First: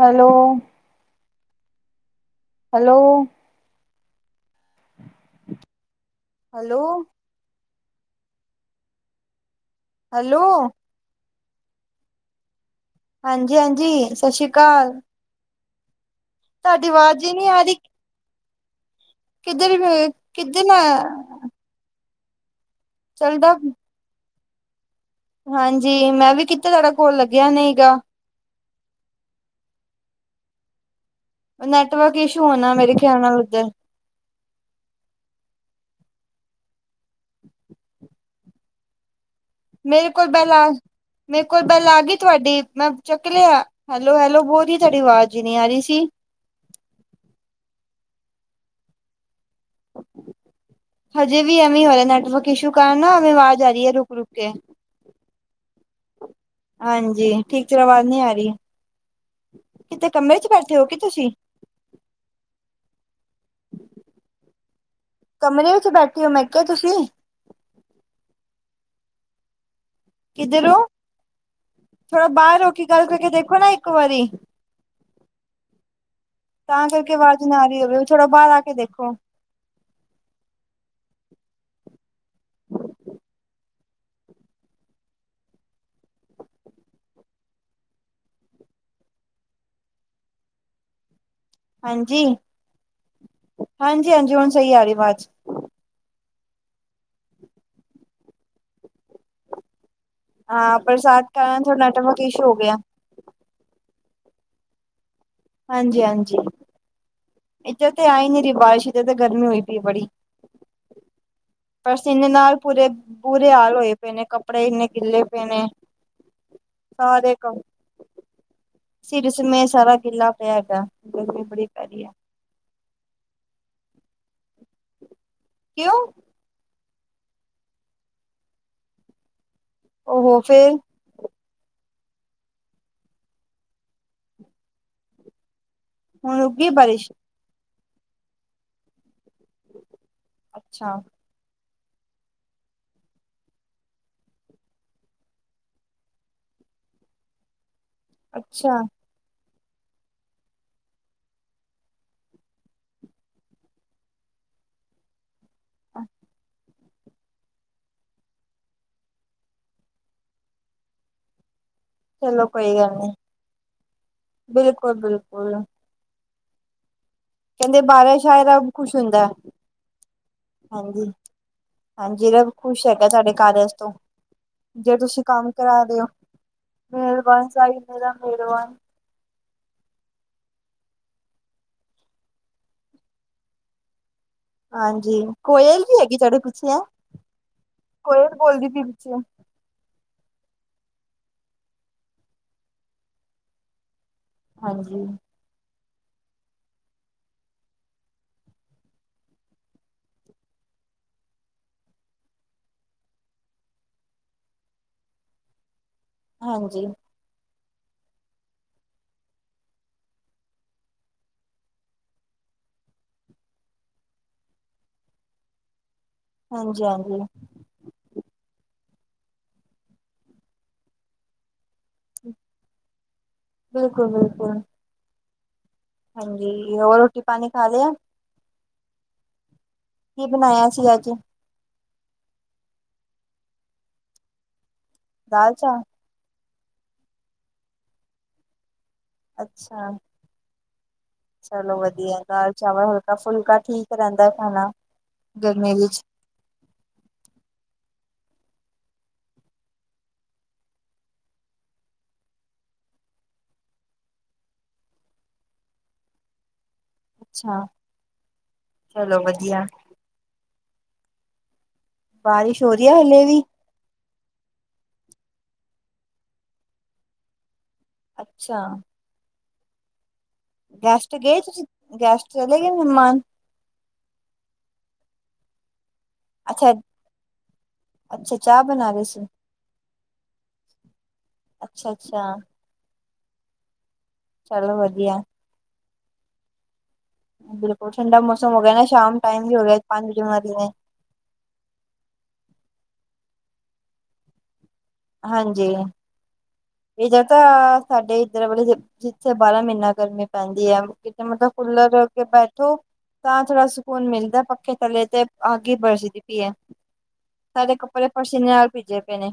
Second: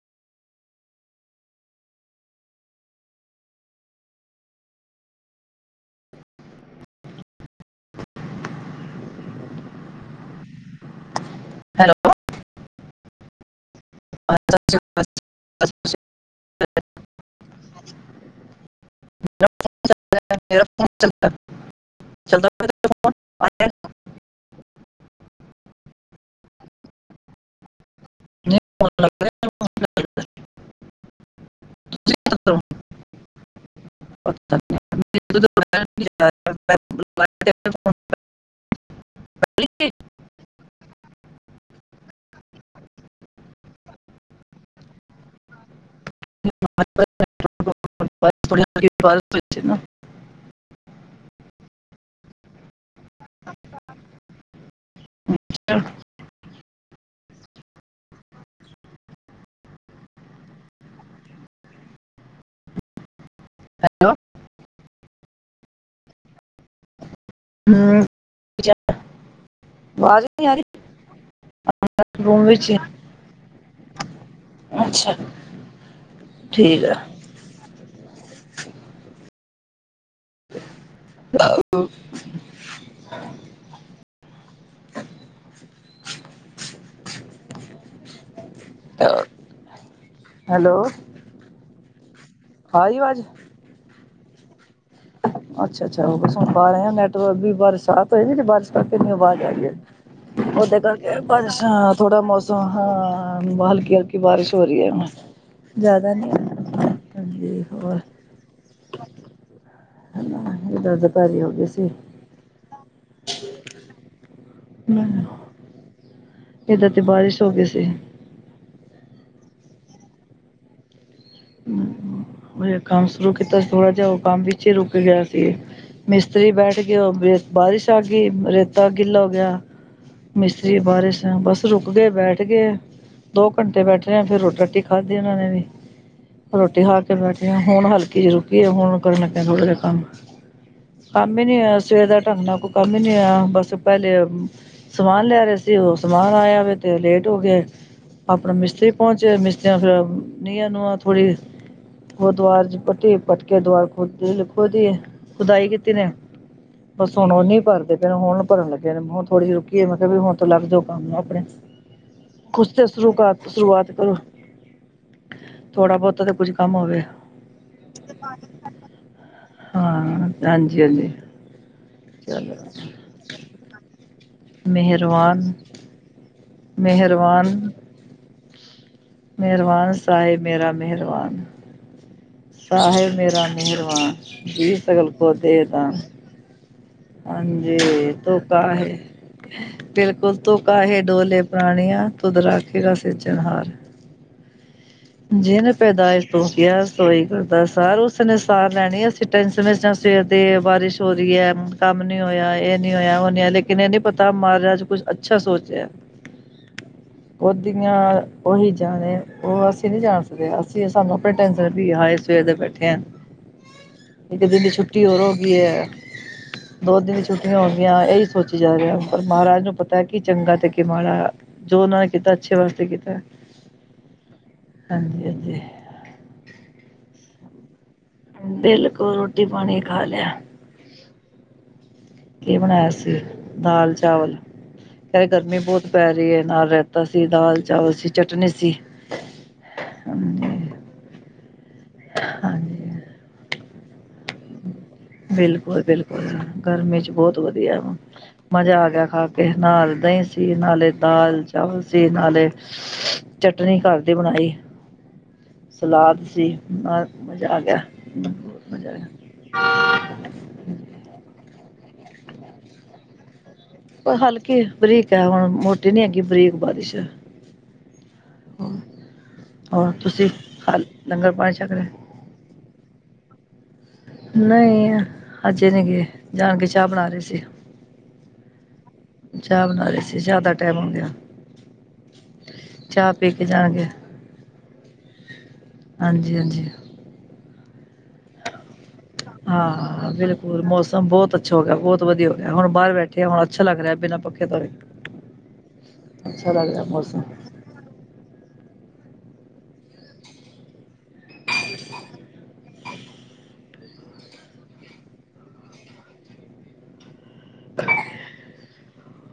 Hello hello hello hello hello ਹਾਂਜੀ ਹਾਂਜੀ, ਸਤਿ ਸ਼੍ਰੀ ਅਕਾਲ। ਸਤਿ ਸ਼੍ਰੀ ਅਕਾਲ ਤੁਹਾਡੀ ਆਵਾਜ਼ ਹੀ ਨਹੀਂ ਆ ਰਹੀ ਕਿੱਧਰ ਵੇ ਨਾ, ਕਿੱਧਰ ਮੇਰਾ ਫੋਨ ਏ ਚੱਲਦਾ ਚੱਲਦਾ ਮੇਰਾ ਫੋਨ ਚੱਲਦਾ। ਆਇਆ ਹਾਂਜੀ, ਮੈਂ ਵੀ ਕਿੱਤਾ, ਤੁਹਾਡਾ ਕੋਲ ਲੱਗਿਆ ਨਹੀਂ ਗਾ। [unintelligible] ਤੁਸੀਂ ਨੈੱਟਵਰਕ ਇਸ਼ੂ ਕਿੱਧਰ ਹੋ ਹੋਣਾ, ਮੇਰੇ ਖਿਆਲ ਨਾਲ ਉੱਧਰ। [unintelligible] [unintelligible] ਲਈ ਮੇਰੇ ਕੋਲ ਬੈੱਲ ਆ, ਮੇਰੇ ਕੋਲ ਬੈੱਲ ਆ ਗਈ ਤੁਹਾਡੀ, ਮੈਂ ਚੱਕ ਲਿਆ। ਹੈਲੋ, ਹੈਲੋ, ਬੋਲ ਰਹੀ, ਤੁਹਾਡੀ ਆਵਾਜ਼ ਹੀ ਨਹੀਂ ਆ ਰਹੀ ਸੀ। [unintelligible] ਹਜੇ ਵੀ ਐਵੇਂ ਹੋ ਰਿਹਾ, ਨੈੱਟਵਰਕ ਇਸ਼ੂ ਕਾਰਨ ਨਾ ਐਵੇਂ ਆਵਾਜ਼ ਆ ਰਹੀ ਹੈ ਰੁਕ-ਰੁਕ ਕੇ। [unintelligible] ਹਾਂਜੀ, ਠੀਕ ਤਰ੍ਹਾਂ ਆਵਾਜ਼ ਨਹੀਂ ਆ ਰਹੀ, ਕਿਤੇ ਕਮਰੇ 'ਚ ਬੈਠੇ ਹੋ ਕੇ ਤੁਸੀਂ? ਹੈਲੋ। ਕਮਰੇ ਵਿੱਚ ਬੈਠੇ ਹੋ, ਮੈਂ ਕਿਹਾ ਤੁਸੀਂ? [unintelligible] ਕਿਧਰੋਂ? ਥੋੜ੍ਹਾ ਰੂਮ ਬਾਹਰ ਵਿੱਚ ਹੋ ਕੇ, ਗੱਲ ਕਰ ਕੇ ਦੇਖੋ ਨਾ ਇੱਕ ਵਾਰੀ। ਅੱਛਾ। ਠੀਕ ਤਾਂ ਹੈ ਕਰਕੇ ਆਵਾਜ ਨਾ ਆਰਹੀ ਹੋਵੇ, ਥੋੜਾ ਬਾਹਰ ਆ ਕੇ ਦੇਖੋ। [unintelligible] ਹੈਲੋ। ਹਾਂਜੀ। ਆ ਰਹੀ ਆਵਾਜ਼ ਹਾਂਜੀ-ਹਾਂਜੀ, ਹੁਣ ਸਹੀ ਆ ਰਹੀ ਆਵਾਜ਼। ਅੱਛਾ-ਅੱਛਾ, ਉਹ ਹੁਣ ਸੁਣ ਪਾ ਰਹੇ ਹਾਂ ਨੈੱਟਵਰਕ ਵੀ ਬਰਸਾਤ ਹੋਏਗੀ, ਬਾਰਿਸ਼ ਕਰਕੇ ਇੰਨੀ ਆਵਾਜ਼ ਆ ਰਹੀ ਹੈ। ਹਾਂ ਉਹਦੇ ਕਰਕੇ, ਬਰਸਾਤ ਕਾਰਨ ਥੋੜਾ ਬਰਸਾਤ, ਨੈਟਵਰਕ ਥੋੜ੍ਹਾ ਇਸ਼ੂ ਹੋ ਮੌਸਮ ਹਾਂ। ਗਿਆ ਹਾਂ ਬਹੁ ਹਲਕੀ ਹਲਕੀ ਬਾਰਿਸ਼ ਹੋ ਰਹੀ ਹੈ ਹੁਣ। ਹਾਂਜੀ-ਹਾਂਜੀ, ਹਾਂਜੀ ਇੱਧਰ ਹੋਰ ਤੇ ਆਈ ਨੀ ਰਹੀ ਬਾਰਿਸ਼, ਇੱਧਰ ਤੇ ਗਰਮੀ ਹੋਈ ਪਈ ਹੈ ਬੜੀ। [unintelligible] ਇਹਦਾ ਅਧਿਕਾਰੀ ਹੋ ਗਏ ਸੀ। ਪਸੀਨੇ ਨਾਲ ਪੂਰੇ ਬੁਰੇ ਹਾਲ ਹੋਏ ਪਏ ਨੇ ਕੱਪੜੇ, ਇੰਨੇ ਗਿੱਲੇ ਪਏ ਨੇ ਇੱਧਰ ਤੇ ਸਾਰੇ ਬਾਰਿਸ਼ ਹੋ ਗਈ ਸੀ। ਸਿਰ ਇਸ ਸਮੇਂ ਸਾਰਾ ਗਿੱਲਾ ਪਿਆ ਹੈਗਾ ਗਰਮੀ ਬੜੀ ਪੈ ਰਹੀ ਹੈ ਮੈਂ ਜਿਹੜਾ ਕੰਮ ਸ਼ੁਰੂ ਕੀਤਾ ਸੀ ਥੋੜ੍ਹਾ ਜਿਹਾ, ਉਹ ਕੰਮ ਵਿੱਚ ਹੀ ਰੁੱਕ ਗਿਆ ਸੀ। ਕਿਉਂ ਮਿਸ ਇੱਧਰ ਹੀ ਬੈਠ ਗਏ ਉਹ, ਫਿਰ ਬਾਰਿਸ਼ ਆ ਗਈ, ਰੇਤਾ ਗਿੱਲਾ ਹੋ ਗਿਆ ਉਹ ਫੇਰ ਮਿਸਤਰੀ ਬਾਰਿਸ਼ ਹੈ, ਬੱਸ ਰੁੱਕ ਗਏ, ਬੈਠ ਗਏ। ਦੋ ਘੰਟੇ ਬੈਠੇ ਰਹੇ ਆ ਫਿਰ ਰੋਟੀ-ਰਾਟੀ ਖਾਧੀ ਉਹਨਾਂ ਨੇ ਵੀ ਹੁਣ ਰੁਕ ਗਈ ਰੋਟੀ ਖਾ ਬਾਰਿਸ਼ ਕੇ ਬੈਠੀ ਆ ਹੁਣ ਹਲਕੀ ਜਿਹੀ ਰੁੱਕੀ ਹੈ। ਹੁਣ ਕਰਨ ਲੱਗੇ ਆ ਥੋੜ੍ਹਾ ਜਿਹਾ ਕੰਮ ਅੱਛਾ ਕੰਮ ਕੰਮ ਨੀ ਆਇਆ ਸਵੇਰ ਦਾ ਢੰਗ ਨਾਲ ਕੋਈ ਕੰਮ ਨੀ ਆਇਆ ਬੱਸ ਪਹਿਲੇ ਸਮਾਨ ਲੈ ਰਹੇ ਸੀ। ਉਹ ਸਮਾਨ ਆਇਆ ਵੇ ਤੇ ਲੇਟ ਹੋ ਗਏ। ਆਪਣਾ ਅੱਛਾ ਮਿਸਤਰੀ ਪਹੁੰਚੇ ਮਿਸਤਰੀਆਂ ਫਿਰ ਨੀਆਂ ਨੁਆਦ ਪੁੜੀ, ਉਹ ਦਵਾਰ ਚ ਪੱਟੀ ਪੁਟਕੇ ਦਵਾਰ‌ ਖੋਦੀ ਲੱਗ ਖੋਦੀ ਹੈ। ਖੁਦਾਈ ਕੀਤੀ ਨੇ ਬੱਸ ਹੁਣ ਉਹ ਨੀ ਭਰਦੇ ਪਏ ਨੇ ਹੁਣ ਭਰਨ ਲੱਗੇ ਨੇ ਹੁਣ ਥੋੜ੍ਹੀ ਜਿਹੀ ਰੁਕੀ ਏ। ਮੈਂ ਕਿਹਾ ਵੀ ਹੁਣ ਤੇ ਲੱਗ ਜਾਓ ਕੰਮ ਆਪਣੇ ਚਲੋ ਕੁਝ ਤੇ ਸ਼ੁਰੂ ਕਰ, ਸ਼ੁਰੂਆਤ ਕਰੋ ਬਿਲਕੁਲ-ਬਿਲਕੁਲ। ਥੋੜ੍ਹਾ ਬਹੁਤਾ ਤੇ ਕੁੱਝ ਕੰਮ ਹੋਵੇ ਕਹਿੰਦੇ ਬਾਰਾਂ ਸ਼ਾਇਰਾ ਖੁਸ਼ ਹੁੰਦਾ ਹਾਂਜੀ, ਹਾਂਜੀ ਰੱਬ ਚਲੋ ਖੁਸ਼ ਹੈਗਾ ਸਾਡੇ ਕਾਰਜ਼ ਤੋਂ ਜੇ ਤੁਸੀਂ ਕੰਮ ਕਰਾ ਦਿਓ ਮਿਹਰਬਾਨ, ਮਿਹਰਬਾਨ ਸਾਹਿਬ ਮੇਰਾ ਮਿਹਰਬਾਨ। ਸਾਹਿਬ ਮੇਰਾ ਮਿਹਰਬਾਨ, ਜੀ ਸਗਲ ਕੋ ਦੇ ਦਾਨ। ਚੜ੍ਹੇ, ਪੁੱਛਿਆ? ਹਾਂਜੀ ਤੂੰ ਕਹਾਂ ਹੈ? ਪਿੱਛੇ ਬਿਲਕੁਲ ਤੂੰ ਕਾਹੇ ਡੋਲਹਿ ਪ੍ਰਾਣੀਆ, ਤੁਧੁ ਰਾਖੈਗਾ ਸਿਰਜਨਹਾਰੁ। ਹਾਂਜੀ ਜਿਹਨੇ ਪੈਦਾਇਸ਼ ਤੌਂ ਕਿਹਾ ਸੋਹੀ ਕਰਦਾ ਸਾਰ ਉਸਨੇ ਸਾਰ ਲੈਣੀ ਅਸੀ ਟੈਂਸ਼ਨ ਚ ਆਂ ਸਵੇਰ ਦੀ ਬਾਰਿਸ਼ ਹੋ ਰਹੀ ਹੈ, ਕੰਮ ਨੀ ਹੋਇਆ, ਇਹ ਨੀ ਹੋਇਆ, ਉਹ ਨੀ ਹੋਇਆ ਲੋ ਇਹ ਨਹੀਂ ਪਤਾ ਮਹਾਰਾਜ ਕੁੱਛ ਅੱਛਾ ਸੋਚ ਰਿਹਾ ਹਾਂਜੀ ਉਹਦੀਆਂ ਉਹੀ ਜਾਣੇ, ਉਹ ਅਸੀ ਅਸੀ ਨਹੀਂ ਜਾਣ ਸਕਦੇ ਅਸੀਂ ਸਾਨੂੰ ਆਪਣੀ ਟੈਂਸ਼ਨ ਰਹਿੰਦੀ ਆ ਹਾਏ ਸਵੇਰ ਦੇ ਬੈਠੇ ਹਾਂ। ਇੱਕ ਦਿਨ ਦੀ ਛੁੱਟੀ ਹੋਰ ਹੋ ਗਈ ਹੈ, ਹਾਂਜੀ ਦੋ ਦਿਨ ਦੀ ਹਾਂਜੀ ਛੁੱਟੀਆਂ ਹੁੰਦੀਆਂ ਇਹੀ ਸੋਚ ਜਾ ਰਿਹਾ ਪਰ ਮਹਾਰਾਜ ਨੂੰ ਪਤਾ ਕੀ ਚੰਗਾ ਤੇ ਕਿ ਮਾੜਾ, ਜੋ ਉਹਨਾਂ ਨੇ ਕੀਤਾ ਅੱਛੇ ਵਾਸਤੇ ਕੀਤਾ ਬਿਲਕੁਲ-ਬਿਲਕੁਲ ਹਾਂਜੀ-ਹਾਂਜੀ ਹਾਂਜੀ ਹੋਰ ਰੋਟੀ ਪਾਣੀ ਖਾ ਲਿਆ? ਬਿਲਕੁਲ ਰੋਟੀ ਪਾਣੀ ਖਾ ਲਿਆ। ਆਇਆ ਸੀ ਅੱਜ ਕੀ ਬਣਾਇਆ ਸੀ? ਦਾਲ-ਚਾਵਲ ਕਹਿ ਰਹੇ ਦਾਲ ਗਰਮੀ ਚਾਵਲ ਬਹੁਤ ਪੈ ਰਹੀ ਹੈ ਨਾਲ ਰਹਿਤਾ ਸੀ, ਦਾਲ-ਚਾਵਲ ਸੀ, ਚਟਨੀ ਸੀ। ਅੱਛਾ। ਹਾਂਜੀ ਚਲੋ ਵਧੀਆ ਦਾਲ ਚਾਵਲ ਹਾਂਜੀ ਹਲਕਾ ਫੁਲਕਾ ਠੀਕ ਰਹਿੰਦਾ ਖਾਣਾ ਗਰਮੀ ਵਿੱਚ ਬਿਲਕੁਲ-ਬਿਲਕੁਲ ਗਰਮੀ ਚ ਬਹੁਤ ਵਧੀਆ ਮਜ਼ਾ ਆ ਗਿਆ ਖਾ ਕੇ ਨਾਲ ਦਹੀਂ ਸੀ ਨਾਲੇ ਦਾਲ ਚਾਵਲ ਸੀ ਨਾਲੇ ਚਟਨੀ ਘਰ ਦੀ ਬਣਾਈ, ਸਲਾਦ ਸੀ। ਅਜ ਮਜ਼ਾ ਆ ਅੱਛਾ ਗਿਆ ਬਹੁਤ ਮਜ਼ਾ ਚਲੋ ਵਧੀਆ ਆ ਬਾਰਿਸ਼ ਹੋ ਰਹੀ ਹੈ ਹਲੇ ਵੀ? ੳਹ ਹਲਕੀ ਬਰੀਕ ਹੈ ਹੁਣ ਮੋਟੀ ਨੀ ਹੈਗੀ ਬਰੀਕ ਬਾਰਿਸ਼ ਹੈ। ਅੱਛਾ ਹੋਰ ਤੁਸੀਂ? ਹ ਗੈਸਟ ਲੰਗਰ ਗਏ ਪਾਣੀ ਤੁਸੀਂ, ਛੱਕ ਰਹੇ ਗੈਸਟ ਚਲੇ ਗਏ ਮਹਿਮਾਨ? ਨਹੀਂ, ਅਜੇ ਨਹੀਂ ਗਏ, ਜਾ ਕੇ ਅੱਛਾ, ਚਾਹ ਬਣਾ ਰਹੇ ਸੀ। ਅੱਛਾ ਚਾਹ ਬਣਾ ਰਹੇ ਸੀ। ਚਾਹ ਬਣਾ ਰਹੇ ਸੀ ਚਾਹ ਦਾ ਟੈਮ ਹੋ ਗਿਆ, ਅੱਛਾ, ਅੱਛਾ ਚਾਹ ਪੀ ਕੇ ਜਾਣਗੇ। ਚਲੋ ਵਧੀਆ, ਹਾਂਜੀ-ਹਾਂਜੀ, ਬਿਲਕੁਲ ਠੰਡਾ ਮੌਸਮ ਹੋ ਗਿਆ ਨਾ ਸ਼ਾਮ ਟਾਈਮ ਵੀ ਹੋ ਗਿਆ, ਪੰਜ ਵੱਜ ਗਏ। ਤਾਂ ਬਹੁਤ ਅੱਛਾ ਹੋ ਗਿਆ ਬਹੁਤ ਵਧੀਆ ਹੋ ਗਿਆ, ਹੁਣ ਬਾਹਰ ਬੈਠੀ ਆਂ ਹੁਣ ਅੱਛਾ ਲੱਗ ਰਿਹਾ ਬਿਨਾਂ ਪੱਖੇ ਤੋਂ ਹੀ। ਹਾਂਜੀ, ਮੌਸਮ ਇੱਧਰ ਤਾਂ ਸਾਡੇ ਇੱਧਰ ਵਲੇ ਜੇ ਜਿੱਥੇ ਬਾਰਾਂ ਮਹੀਨਾ ਗਰਮੀ ਪੈਂਦੀ ਹੈ, ਕਿਤੇ ਮਤਲਬ ਕੂਲਰ ਅੱਗੇ ਬੈਠੋ ਤਾਂ ਥੋੜ੍ਹਾ ਸਕੂਨ ਮਿਲਦਾ ਪੱਖੇ ਥੱਲੇ ਤੇ ਅੱਗ ਹੀ ਬਰਸਦੀ ਪਈ ਏ। ਸਾਡੇ ਕੱਪੜੇ ਪਸੀਨੇ ਨਾਲ ਭਿੱਜੇ ਪਏ ਨੇ।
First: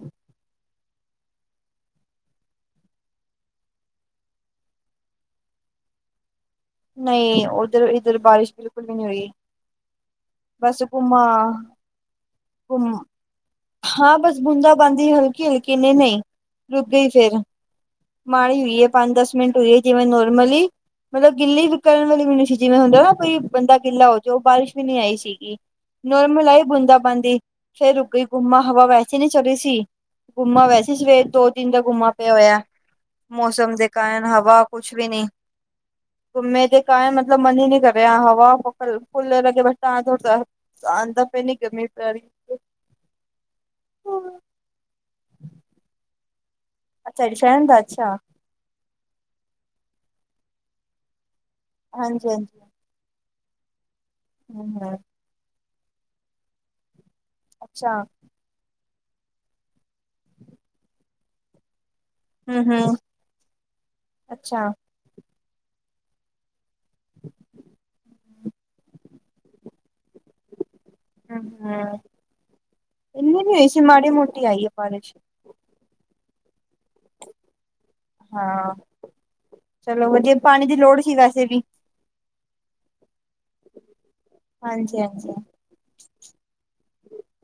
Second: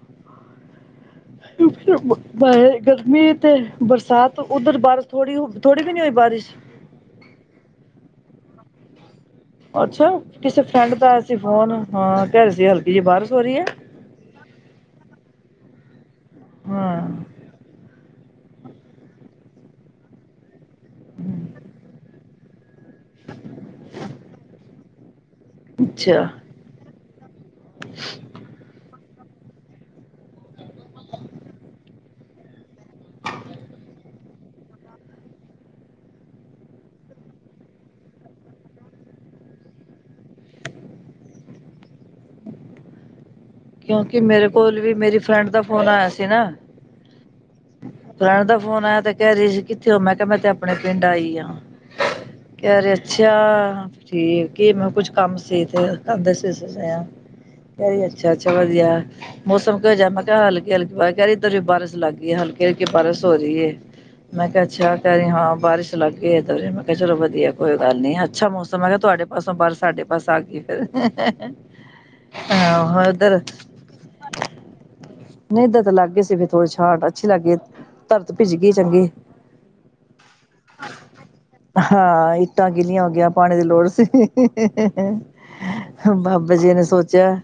ਬ ਗਰਮੀ ਤੇ ਬਰਸਾਤ ਉੱਧਰ ਬਾਰਿਸ਼ ਥੋੜੀ, ਥੋੜੀ ਵੀ ਨੀ ਹੋਈ ਬਾਰਿਸ਼ ਨਹੀਂ, ਉੱਧਰ ਇੱਧਰ ਬਾਰਿਸ਼ ਬਿਲਕੁਲ ਵੀ ਨਹੀਂ ਹੋਈ। ਅੱਛਾ, ਕਿਸੇ ਬਸ ਫਰੈਂਡ ਦਾ ਆਇਆ ਘੁੰਮਾ ਸੀ ਫੋਨ ਹਾਂ ਕਹਿ ਰਹੇ ਸੀ ਹਲਕੀ ਘੁੰਮ ਜਿਹੀ ਬਾਰਿਸ਼ ਹੋ ਰਹੀ ਹੈ। ਹਾਂ ਬਸ ਬੂੰਦਾ ਬਾਂਦੀ ਹਲਕੀ-ਹਲਕੀ ਨੇ ਨਹੀਂ, ਰੁਕ ਹਾਂ ਗਈ ਫਿਰ ਮਾੜੀ ਹੋਈ ਹੈ, ਪੰਜ ਦਸ ਮਿੰਟ ਹੋਈ ਹੈ ਜਿਵੇਂ ਨੋਰਮਲੀ ਮਤਲਬ ਗਿੱਲੀ ਵੀ ਕਰਨ ਵਾਲੀ ਵੀ ਨਹੀਂੀ ਸੀ ਜਿਵੇਂ ਹੁੰਦਾ ਨਾ ਕੋਈ, ਬੰਦਾ ਗਿੱਲਾ ਹੋ ਜੂ ਉਹ ਬਾਰਿਸ਼ ਵੀ ਨਹੀਂੀ ਆਈ ਸੀ। ਅੱਛਾ ਨੋਰਮਲ ਆਈ ਬੂੰਦਾ-ਬਾਂਦੀ ਫੇਰ ਰੁੱਕ ਗਈ ਗੁੰਮਾ ਹਵਾ ਵੈਸੇ ਈ ਨੀ ਚੱਲ ਰਹੀ ਸੀ, ਗੁੰਮਾ ਵੈ ਅਸੀਂ ਸਵੇਰ ਦੋ ਦਿਨ ਦਾ ਗੁੰਮਾ ਪਿਆ ਹੋਇਆ, ਮੌਸਮ ਦੇ ਕਾਰਨ ਹਵਾ ਕੁੱਛ ਵੀ ਨਹੀਂ ਘੁੰ ਮੇ ਦੇ ਕ ਹੈ ਮਤਲਬ ਮਨ ਹੀ ਨਹੀਂ ਕਰ ਰਿਹਾ, ਹਵਾ ਫੁੱਲ ਲੱਗੇ ਬਰਸਾ। [unintelligible] ਗਰਮੀ ਪੇ ਰੀ। ਕਿਉਂਕਿ ਮੇਰੇ ਕੋਲ ਵੀ ਮੇਰੀ ਫਰੈਂਡ ਦਾ ਫੋਨ ਆਇਆ ਸੀ ਨਾ। ਅੱਛਾ ਡ ਫੈਂਨ ਦਾ ਅੱਛਾ। ਫਰੈਂਡ ਦਾ ਫੋਨ ਆਇਆ ਤੇ ਕਹਿ ਰਹੀ ਸੀ, ਕਿੱਥੇ ਉਹ ਮੈਂ ਕਿਹਾ ਮੈਂ ਤੇ ਆਪਣੇ ਪਿੰਡ ਆਈ ਆਾਂ। ਹਾਂਜੀ-ਹਾਂਜੀ, ਅੱਛਾ ਠੀਕ ਕੀ ਮੈਂ ਹੂੰ-ਹੂੰ, ਕੁਛ ਕੰਮ ਸੀ ਤੇਦੇ ਸੀ। ਅੱਛਾ। ਕਹਿ ਅੱਛਾ-ਅੱਛਾ, ਵਧੀਆ ਮੌਸਮ ਕਿ ਹੋ ਜਾ ਮੈਂ ਕਿਹਾ ਹਲਕੇ ਹਲਕੀ ਪਾ ਕਹਿ ਰਹੀ ਤੇਰੇ ਬਾਰਸ਼ ਲੱਗ। ਹਲਕੀ ਹਲਕੀ ਹੂੰ-ਹੂੰ। ਬਾਰਸ਼ ਹੋ ਰਹੀ ਹੈ, ਮੈਂ ਅੱਛਾ। ਕਿਹਾਛ ਕਹਿ ਹਾਂ ਬਾਰਿਸ਼ ਲੱਗ ਗਈ ਦ। ਕਿਹਾ ਚਲੋ ਵਧੀਆ ਕੋਈ ਗੱਲ ਨੀ ਅੱਛਾ ਮੌਸਮ ਹੈਗਾ, ਕਿਹਾ ਤੁਹਾਡੇ ਪਾਸੋਂ ਬਰ ਸਾਡੇ ਪਾਸ ਆ ਗਏ। ਹਾ। ਇੰਨੀੇ ਨੀ ਹੋਏ ਸੀ ਮਾੜ ਮੋਟੀ ਆਈਏ ਬਾਰਿਸ਼। ਨਹੀਂ ਤਾਂ ਲੱਗ ਗਏ ਸੀ, ਫਿਰ ਥੋੜ੍ਹੀ ਛਾਟ ਅੱਛੀ ਲੱਗ ਗਈ। ਧਰਤ ਭਿੱਜ ਗਈ ਹਾਂ ਚੰਗੀ ਚਲੋ ਵਧੀਆ ਪਾਣੀ ਦੀ ਲੋੜ ਸੀ ਵੈਸੇ ਵੀ। ਹਾਂ ਇੱਟਾਂ ਗਿੱਲੀਆਂ ਹੋਗੀਆਂ ਪਾਣੀ ਦੀ ਲੋੜ ਸੀ। ਹਾਂਜੀ-ਹਾਂਜੀ। ਬਾਬਾ ਜੀ ਨੇ ਸੋਚਿਆ,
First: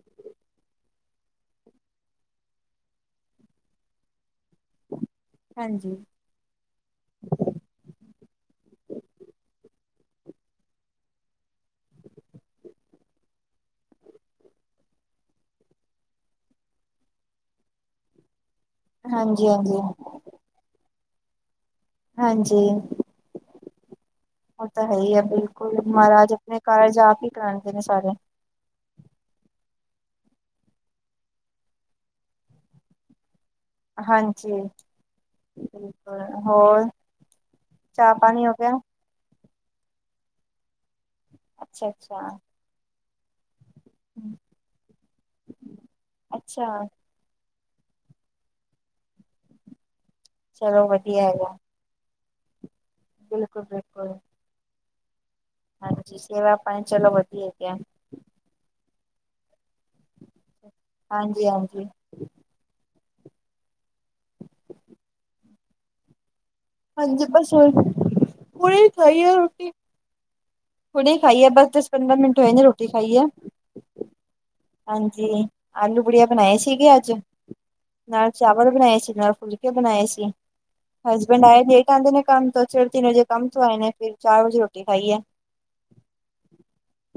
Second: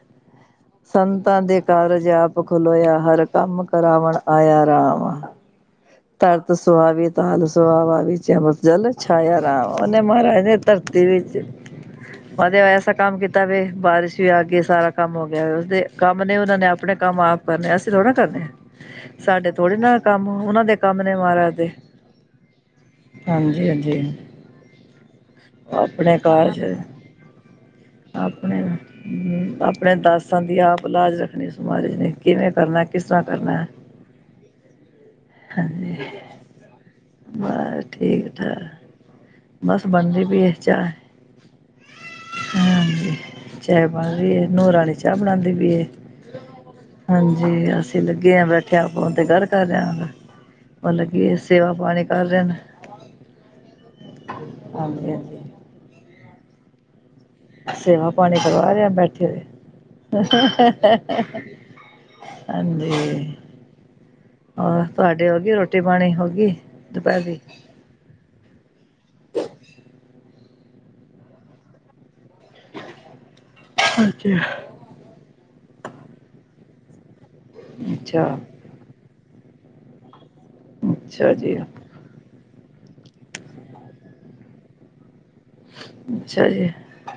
ਸੰਤਾਂ ਦੇ ਕਾਰਜ ਆਪ ਖਲੋਇਆ ਹਰ ਕੰਮ ਕਰਾਵਣ ਆਇਆ ਰਾਮ। ਹਾਂਜੀ ਤਰਤ ਸੁਆਦ ਤੇਲ ਸੁਆਦ ਵੀ ਚਮਚ ਜਲ ਛਾਇਆ ਰਾਮ ਉਹਨੇ ਮਹਾਰਾਜ ਨੇ ਧਰਤੀ ਵਿੱਚ ਮਹਾਦੇਵ ਐਸਾ ਕੰਮ ਕੀਤਾ ਵੇ ਬਾਰਿਸ਼ ਵੀ ਆ ਗਈ, ਸਾਰਾ ਕੰਮ ਹੋ ਗਿਆ ਉਸਦੇ ਕੰਮ ਨੇ ਉਹਨਾਂ ਨੇ ਆਪਣੇ ਕੰਮ ਆਪ ਕਰਨੇ ਅਸੀਂ ਥੋੜ੍ਹ ਕਰਨੇ। ਹਾਂਜੀ-ਹਾਂਜੀ, ਸਾਡੇ ਥੋੜੇ ਹਾਂਜੀ ਨਾ ਹਾਂਜੀ ਕੰਮ ਉਹਨਾਂ ਦੇ ਕੰਮ ਨੇ ਮਹਾਰਾਜ ਦੇ। ਹਾਂਜੀ। ਹਾਂਜੀ-ਹਾਂਜੀ। ਉਹ ਤਾਂ ਹੈ ਹੀ ਆ ਬਿਲਕੁਲ, ਮਹਾਰਾਜ ਆਪਣੇ ਕਾਰਜ ਆਪ ਹੀ ਕਰਾਉਂਦੇ ਨੇ ਸਾਰੇ। ਸੁੁਪਣੇ ਦਾ, ਹੂੰ, ਆਪਣੇ ਦਾਸਾਂ ਦੀ ਆਪ ਲਾਜ ਰੱਖਣੀ ਸਮਾਜ ਨੇ ਕਿਵੇਂ ਕਰਨਾ ਕਿਸ ਤਰ੍ਹਾਂ ਕਰਨਾ। ਹਾਂਜੀ। ਕੁ ਹਾਂਜੀ ਹੋਰ ਬਸ ਚਾਹ ਠੀਕ ਪਾਣੀ ਹੋ ਗਿਆ? ਠਾਕ ਬਸ ਬਣਦੀ ਪਈ ਏ ਚਾਹ। ਅੱਛਾ-ਅੱਛਾ। ਹਾਂ, ਚਾਹ ਬਣ ਹਮ, ਰਹੀ ਹੈ ਨੂਹ ਰਾਣੀ ਚਾਹ ਬਣਾਂਦੀ ਪਈ ਏ। ਅੱਛਾ ਹਾਂਜੀ ਅਸੀਂ ਲੱਗੇ ਹਾਂ ਬੈਠਿਆ ਫੋਨ ਤੇ ਗੱਲ ਕਰ ਰਹੇ ਆ। ਚਲੋ ਉਹ ਵਧੀਆ ਲੱਗੀ ਹੈਗਾ। ਸੇਵਾ ਪਾਣੀ ਕਰ ਰਹੇ ਨੇ। ਬਿਲਕੁਲ-ਬਿਲਕੁਲ। ਹਾਂਜੀ-ਹਾਂਜੀ ਹਾਂਜੀ ਸੇਵਾ ਆਪਣੀ ਚਲੋ ਵਧੀਆ। ਹੈਗਾ ਸੇਵਾ ਪਾਣੀ ਕਰਵਾ ਰਹੇ ਆ ਬੈਠੇ ਹੋਏ। ਹਾਂਜੀ-ਹਾਂਜੀ। ਹਾਂਜੀ ਹਾਂਜੀ, ਹੋਰ 'ਤੁਹਾਡੀੇ ਹੋ ਗਈ ਰੋਟੀ ਪਾਣੀ ਹੋ ਗਈ? ਦੁਪਹਿਰ ਹਾਂਜੀ ਦੀ ਬਸ ਹੋਗੀ। ਹੁਣੇ ਖਾਈ ਹੈ ਰੋਟੀ ਹੁਣੇ ਖਾਈ ਹੈ ਬਸ ਦਸ ਪੰਦਰਾਂ ਮਿੰਟ ਹੋਏ ਗਏ ਰੋਟੀ ਖਾਈ ਹੈ। ਅੱਛਾ। ਹਾਂਜੀ ਆਲੂ ਪੁੁੜੀਆ ਬਣਾਏ ਸੀਗੇ ਅੱਜ ਅੱਛਾ ਨਾਲ ਚਾਵਲ। ਚੋਲ ਬਣਾਏ ਸੀ ਨਾਲ ਫੁਲਕੇ ਬਣਾਏ ਅੱਛਾ ਸੀ'ਹਸਬੈਂਡ ਜੀ ਆਏ। ਕਹਿੰਦੇ ਨੇ ਕੰਮ ਤੋਂ ਸਿਰ ਤਿੰਨ ਵਜੇ ਕੰਮ ਤੋਂ ਆਏ ਨੇ ਫਿਰ ਚਾਰ ਵਜੇ ਰੋਟੀ ਖਾਈਏ। ਅੱਛਾ ਜੀ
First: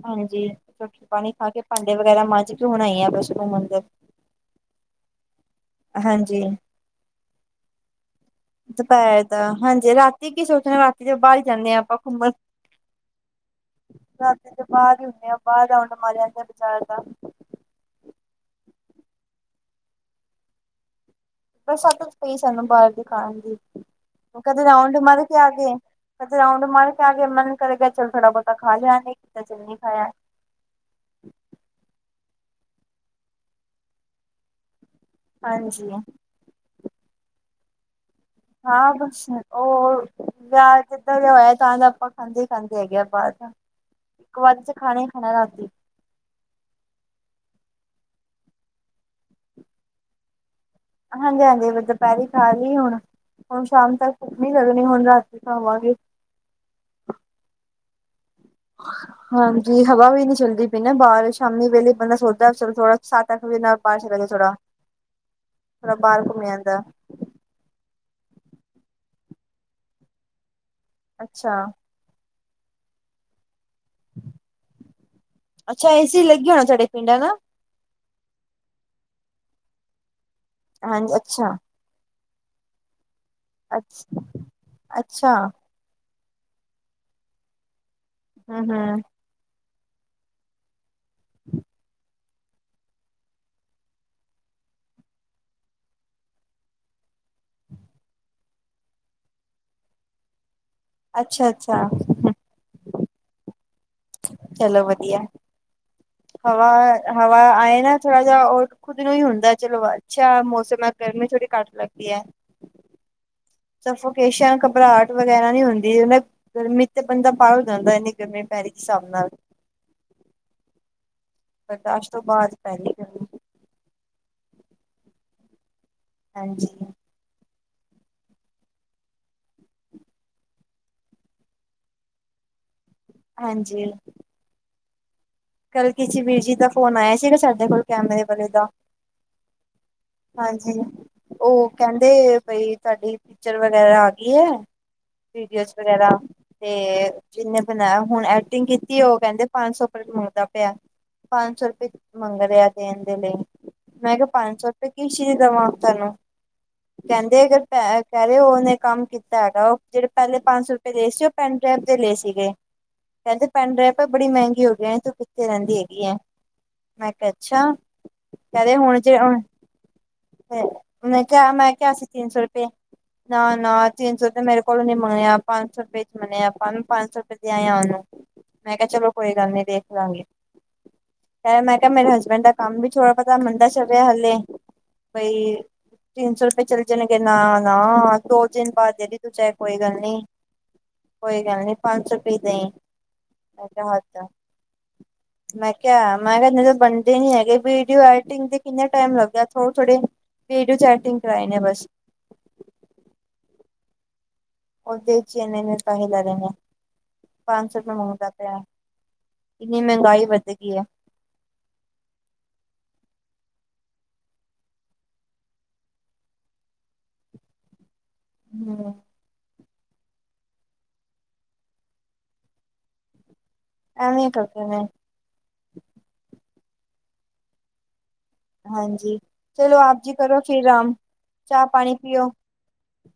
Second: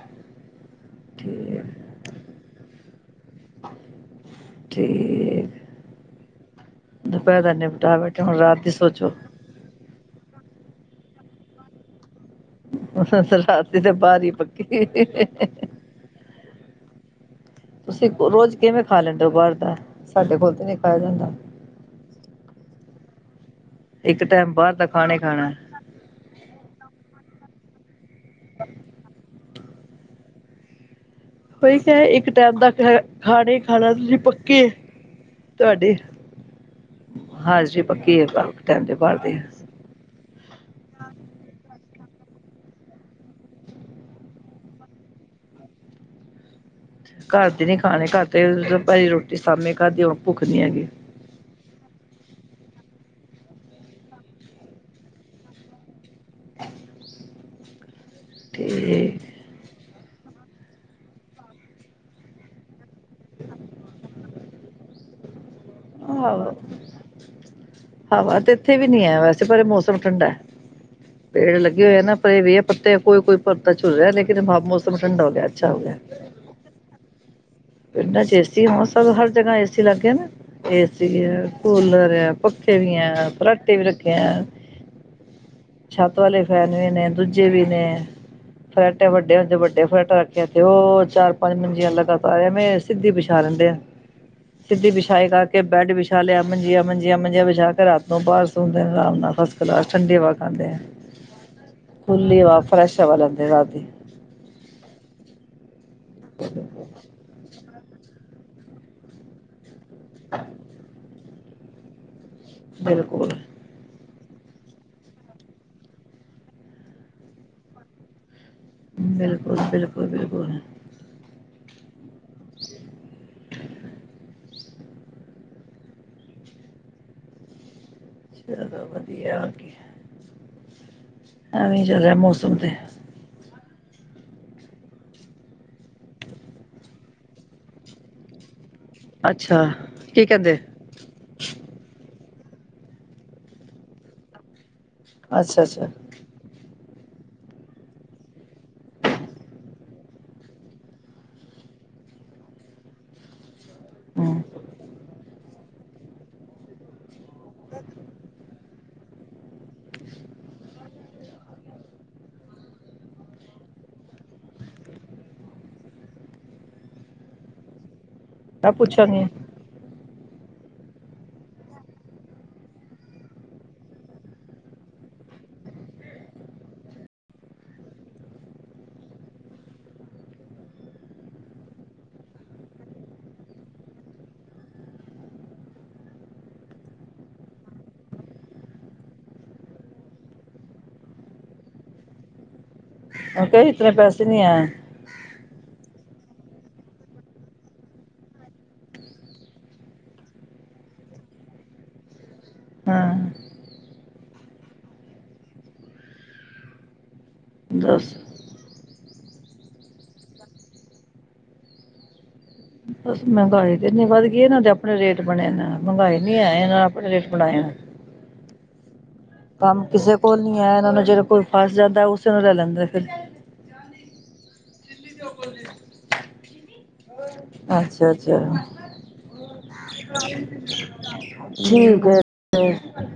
ਹਾਂਜੀ ਰੋਟੀ ਪਾਣੀ ਖਾ ਕੇ' ਠੀਕ ਭਾਂਡੇ। ਵਗੈਰਾ ਮਾਂਜ ਕੇ ਹੁਣ ਆਈ ਆ ਵੈਸ਼ਨੋ ਮੰਦਿਰ ਠੀਕ ਹਾਂਜੀ। ਦੁਪਹਿਰ ਦਾ ਤਾਂ ਨਿਪਟਾ ਬੈਠੇ ' ਹੁਣ ਰਾਤ ਦੀ ਸੋਚੋ। ਦੁਪਹਿਰ ਦਾ ਤਾਂ ਹਾਂਜੀ 'ਰਾਤੀ ਕੀ ਸੋਚਨਾ ਰਾਤੀ ਜੋਂ ਬਾਹਰ ਹੀ ਜਾਂਦੇ ਹਾਂ ਆਪਾਂ ਘੁੰਮਣ। ਰਾਤੀ ਤੇ ਬਾਹਰ ਹੀ ਰਾਤੀ ਦੇ ਪੱਕੀ ਬਾਹਰ ਹੀ ਹੁੰਦੇ ਆ' ਤੁਸੀਂ ਬਾਹਰ ਰਾਊਂਡ ਮਾਰਿਆਦਾ ਬਾਜ਼ਾਰ ਦਾ। ਤੁਸੀਂ ਰੋਜ਼ ਕਿਵੇਂ ਖਾ ਲੈਂਦੇ ਓ ਬਾਰ ਦਾ ਸਾਡੇ ਕੋਲ ਤੇ ਨੀ ਖਾਇਆ ਜਾਂਦਾ। ਬਸ ਸਾਨੂੰ ਪਈ ਸਾਨੂੰ ਬਾਹਰ ਦੇ ਖਾਣ ਦੀ ਇੱਕ ਟਾਈਮ ਕਦੇ ਬਾਹਰ ਦਾ ਰਾਊਂਡ ਖਾਣਾ ਹੀ ਮਰ ਕੇ ਆ ਖਾਣਾ ਗਏ। ਕਦੇ ਰਾਊਂਡ ਮਾਰ ਕੇ ਆ ਕੇ ਮਨ ਕਰੇਗਾ ਚੱਲ ਥੋੜਾ ਬਹੁਤਾ ਖਾ ਲਿਆ। ਨਹੀਂ ਕੀਤਾ ਚੱਲ ਨਹੀਂ ਖਾਇਆ। ਉਹੀ ਤੇ ਇੱਕ ਟਾਈਮ ਦਾ ਖਾਣਾ ਹੀ ਖਾਣਾ ਤੁਸੀਂ ਪੱਕੇ। ਹਾਂਜੀ ਤੁਹਾਡੇ ਹਾਂਜੀ ਪੱਕੀ ਇਹ ਤਾਂ। ਹਾਂ ਬਸ। ਉਹ ਵਿਆਹ ਜਿੱਦਣ ਹੋਇਆ ਤਾਂ ਤਾਂ ਆਪਾਂ ਖਾਂਦੇ ਹੀ ਖਾਂਦੇ ਹੈਗੇ ਆ ਬਾਹਰ ਤਾਂ। ਇੱਕ ਵਾਰ ਚ ਖਾਣਾ ਹੀ ਖਾਣਾ ਰਾਤੀ ਘਰ ਦੇ ਨੀ ਖਾਣੇ ਘਰ ਤੇ ਪਈ ਰੋਟੀ ਸਾਹਮਣੇ ਘਾਦੀਓ ਭੁੱਖ ਨੀ ਹੈਗੀ। ਹਾਂਜੀ, ਹਾਂਜੀ ਦੁਪਹਿਰੀ ਖਾ ਲਈ ਹੁਣ। ਹੁਣ ਸ਼ਾਮ ਤੱਕ ਭੁੱਖ ਨਹੀ ਲੱਗਣੀ ਹੁਣ ਰਾਤੀ ਖਾਵਾਂਗੇ। ਤੇ ਹਾਂਜੀ, ਹਵਾ ਵੀ ਨੀ ਚੱਲਦੀ ਪਈ ਨਾ ਬਾਹਰ ਸ਼ਾਮੀ ਵੇਲੇ ਬੰਦਾ ਸੋਚਦਾ ਚਲੋ ਥੋੜਾ। ਸੱਤ ਅਠ ਵਜੇ ਨਾਲ ਬਾਹ ਚਲੇ ਜਾਏ ਥੋੜਾ। ਥੋੜਾ ਬਾਹਰ ਹੋਰ। ਘੁੰਮ ਆਂਦਾ ਹਵਾ ਤੇ ਇੱਥੇ ਵੀ ਨੀ ਹੈ ਵੈਸੇ ਪਰ ਇਹ ਮੌਸਮ ਠੰਡਾ ਹੈ। ਪੇੜ ਅੱਛਾ ਲੱਗੇ ਹੋਏ ਨਾ ਪਰ ਇਹ ਵੀਹ ਪੱਤੇ ਕੋਈ ਕੋਈ। ਪੱਤਾ ਝੁੱਲ ਰਿਹਾ ਲੇਕਿਨ ਮੌਸਮ ਠੰਡਾ ਹੋ ਗਿਆ ਅੱਛਾ ਹੋ ਗਿਆ। ਲੱਗੀ ਹੋਣਾ ਸਾਡੇ ਪਿੰਡ ਨਾ। ਪਿੰਡਾਂ ਚ ਏ ਸੀ ਮੌਸਮ ਹਰ ਜਗ੍ਹਾ ਏਸੀ ਲੱਗਗੇ ਨਾ ਏਸੀ ਹਾਂਜੀ ਹੈ ਅੱਛਾ। ਕੂਲਰ ਹੈ ਪਖੇ। ਪੱਖੇ ਵੀ ਆ ਫਰਾਟੇ ਵੀ ਅੱਛਾ ਰੱਖੇ ਆ। ਅੱਛਾ ਛੱਤ ਵਾਲੇ ਫੈਨ ਵੀ ਨੇ ਦੂਜੇ ਵੀ ਨੇ ਹਮ ਹਮ ਫਰਾਟੇ ਵੱਡੇ। ਵਡੇ ਹੁੰਦੇ ਵੱਡੇ ਫਰੈਟ ਰੱਖਿਆ ਤੇ ਉਹ ਚਾਰ ਪੰਜ ਮੰਜੀਆਂ ਲਗਾਤਾਰ ਐਵੇਂ ਸਿੱਧੀਆਂ ਵਿਛਾ ਲੈਂਦੇ ਆ। ਸਿੱਧੀ ਵਿਛਾਈਗਾ ਬੈਡ ਵਿਛਾ ਲਿਆ ਮੰਜੀਆਂ ਮੰਜੀਆਂ ਮੰਜੀਆਂ ਵਿਛਾ ਕੇ ਰਾਤ ਨੂੰ ਬਾਹਰ ਸੌਂਦੇ ਨੇ ਆਰਾਮ ਨਾਲ ਹਾਂ। ਬਾਹਰ ਠੰਡੀ ਹਵਾ ਖਾਂਦੇ ਆ। ਅੱਛਾ ਅੱਛਾ ਖੁੱਲੀ ਹਵਾ ਫਰੈਸ਼ ਹਵਾ ਲੈਂਦੇ ਰਾਤ ਦੀ। ਚਲੋ ਵਧੀਆ, ਹਵਾ ਹਵਾ ਆਏ ਨਾ ਥੋੜਾ। ਉਹ ਖੁਦ ਨੂੰ ਹੀ ਹੁੰਦਾ ਚਲੋ ਅੱਛਾ ਮੌਸਮ ਹੈ। ਗਰਮੀ ਥੋੜੀ ਘੱਟ ਲੱਗਦੀ ਹੈ। ਬਿਲਕੁਲ ਸਫੋਕੇਸਨ ਘਬਰਾਹਟ ਵਗੈਰਾ ਨੀ ਹੁੰਦੀ, ਉਹ ਗਰਮੀ ਤੇ ਬੰਦਾ ਪਾਗਲ ਹੋ ਜਾਂਦਾ, ਇਨੀ ਗਰਮੀ ਪੈ ਰਹੀ ਹਿਸਾਬ ਨਾਲ ਬਿਲਕੁਲ, ਬਿਲਕੁਲ, ਬਿਲਕੁਲ, ਬਰਦਾਸ਼ਤ ਬਾਅਦ ਪੈਲੀ ਗ ਹਾਂਜੀ, ਚਲੋ ਵਧੀਆ, ਐਵੇਂ ਚੱਲ ਰਿਹਾ ਮੌਸਮ ਤੇ ਹਾਂਜੀ, ਕੱਲ੍ਹ ਕਿਸੀ ਵੀਰ ਜੀ ਦਾ ਫੋਨ ਆਇਆ ਸੀਗਾ, ਸਾਡੇ ਕੋਲ ਕੈਮਰੇ ਵਾਲੇ ਦਾ ਅੱਛਾ ਕੀ ਕਹਿੰਦੇ ਹਾਂਜੀ, ਉਹ ਕਹਿੰਦੇ ਬਈ ਤੁਹਾਡੀ ਟੀਚਰ ਵਗੈਰਾ ਆ ਗਈ ਹੈ। ਅੱਛਾ ਡੀਓਜ਼ ਅੱਛਾ ਵਗੈਰਾ, ਤੇ ਜਿਨੇ ਬਣਾਇਆ ਹੁਣ ਐਕਟਿੰਗ ਕੀਤੀ ਉਹ ਕਹਿੰਦੇ ਪੰਜ ਸੌ ਪਿਆ ਪੰਜ ਸੌ ਰੁਪਏ ਮੰਗ ਲਿਆ, ਦੇਣ ਦੇ ਲਈ ਮੈਂ ਕਿਹਾ ਹਮ ਪੰਜ ਸੌ ਰੁਪਏ ਕੀ ਚੀ ਦੇਵਾਂ ਤੁੈਨੂੰ, ਕਹਿੰਦੇ ਅਗਰ ਪੈ ਕਹਿ ਰਹੇ ਉਹਨੇ ਕੰਮ ਕੀਤਾ ਹੈਗਾ, ਉਹ ਜਿਹੜੇ ਪਹਿਲੇ ਪੰਜ ਸੌ ਰੁਪਏ ਲਏ ਸੀ ਉਹ ਪੈਟ ਡੈਪ ਦੇ ਲਏ ਸੀਗੇ। ਕਹਿੰਦੇ ਪੈਨ ਡਰਾਈਵ ਪਰ ਬੜੀ ਮਹਿੰਗੀ ਹੋ ਗਈਏ। ਥ ਰਹਿੰਦੀ ਹੈਗੀ, ਆ ਮੈਂ ਕਿਹਾ ਅੱਛਾ ਮੈਂ ਕਹਦੇ ਹੁਣ ਜੇ। ਪੁੱਛਾਂਗੀ ਫ ਮੈ ਕਿਹਾ ਮੈਂ ਕਿਹਾ ਆ ਸੀ ਤਿੰਨ ਸੌ ਰੁਪਏ ਨਾ ਨਾ ਤਿੰਨ ਸੌ ਤੇ ਮੇਰੇ ਕੋਲੋਂ ਨੀ ਮੰਨਿਆ, ਪੰਜ ਸੌ ਰੁਪਏ ਚ ਮੰਨਿਆ ਆਪਾਂ ਪੰਜ ਸੌ ਰੁਪਏ ਦੇ ਆਏ ਆ ਉਹਨੂੰ ਮੈਂ ਕਿਹਾ ਚਲੋ, ਕੋਈ ਗੱਲ ਨੀ ਦੇਖ ਲਾਂਗੇ। ਕ ਮੈਂ ਕਿਹਾ ਮੇਰੇ ਹਸਬੈਂਡ ਦਾ ਕੰਮ ਵੀ ਥੋੜ੍ਹਾ ਪਹੁਤਾ ਮੰਦਾ ਚਲ ਰਹਿ ਹਲੇ ਕੋਈ ਤਿੰਨ ਸੌ ਰੁਪਏ ਚਲੇ ਜਾਣਗੇ, ਨਾ ਨਾ ਦੋ ਦਿਨ ਬਾਅਦ ਦੇਦੀ ਤੂੰ ਚ ਕੋਈ ਗੱਲ ਨੀ ਕੋਈ ਗੱਲ ਨੀ ਪੰਜ ਸੌ ਰੁਪੀ ਦੇਈ ਕ ਮੈਂ ਇਤੇ ਕਿਹਾ ਹੱਦ ਪੈਸੇ ਨੀ ਆ, ਮੈਂ ਕਿਹਾ ਮੈਂ ਕਿਹਾ ਬਣਦੇ ਨੀ ਹੈਗੇ ਵੀਡੀਓ, ਐਟਿੰਗ ਦੇ ਕਿੰਨੇ ਟਾਈਮ ਲੱਗਿਆ ਥੋੜੇ-ਥੋੜੇ ਵੀਡੀਓ ਚੈਟਿੰਗ ਕਰਵਾਈ ਨੇ ਬਸ ਹਾਂ, ਉਹਦੇ ਚਨ ਕਹਿ ਲੈ ਰਹੇ ਨੇ ਪੰਜ ਸੌ ਰੁਪਏ ਦੱਸ ਮੰਗਦਾ ਪ ਇੰਨੀ ਮਹਿੰਗਾਈ ਵੱਧ ਗਈ ਹੈ। ਬਸ ਮਹਿੰਗਾਈ ਤੇ ਇਨੀ ਵੱਧ ਗਈ, ਇਹਨਾਂ ਦੇ ਆਪਣੇ ਰੇਟ ਬਣੇ ਨੇ ਮਹਿੰਗਾਈ ਨਹੀਂ ਆਏ ਇਹ ਆਪਣੇ ਰੇਟ ਬਣਾਏ। ਹੂੰ, ਕੰਮ ਕਿਸੇ ਕੋਲ ਨੀ ਹੈ, ਇਹਨਾਂ ਨੂੰ ਜਿਹੜੇ ਕੋਲ ਫਸ ਜਾਂਦਾ ਉਸੇ ਨੂੰ ਲੈ ਲੈਂਦਾ ਫਿਰ ਐਵੇਂ ਕਰਦੇ ਨੇ, [unintelligible] ਅੱਛਾ-ਅੱਛਾ, ਹਾਂਜੀ ਚਲੋ ਆਪ ਜੀ ਕਰੋ ਫਿਰ ਆਰਾਮ ਚਾਹ ਪਾਣੀ ਠੀਕ ਪੀਓ ਹੈ। [unintelligible]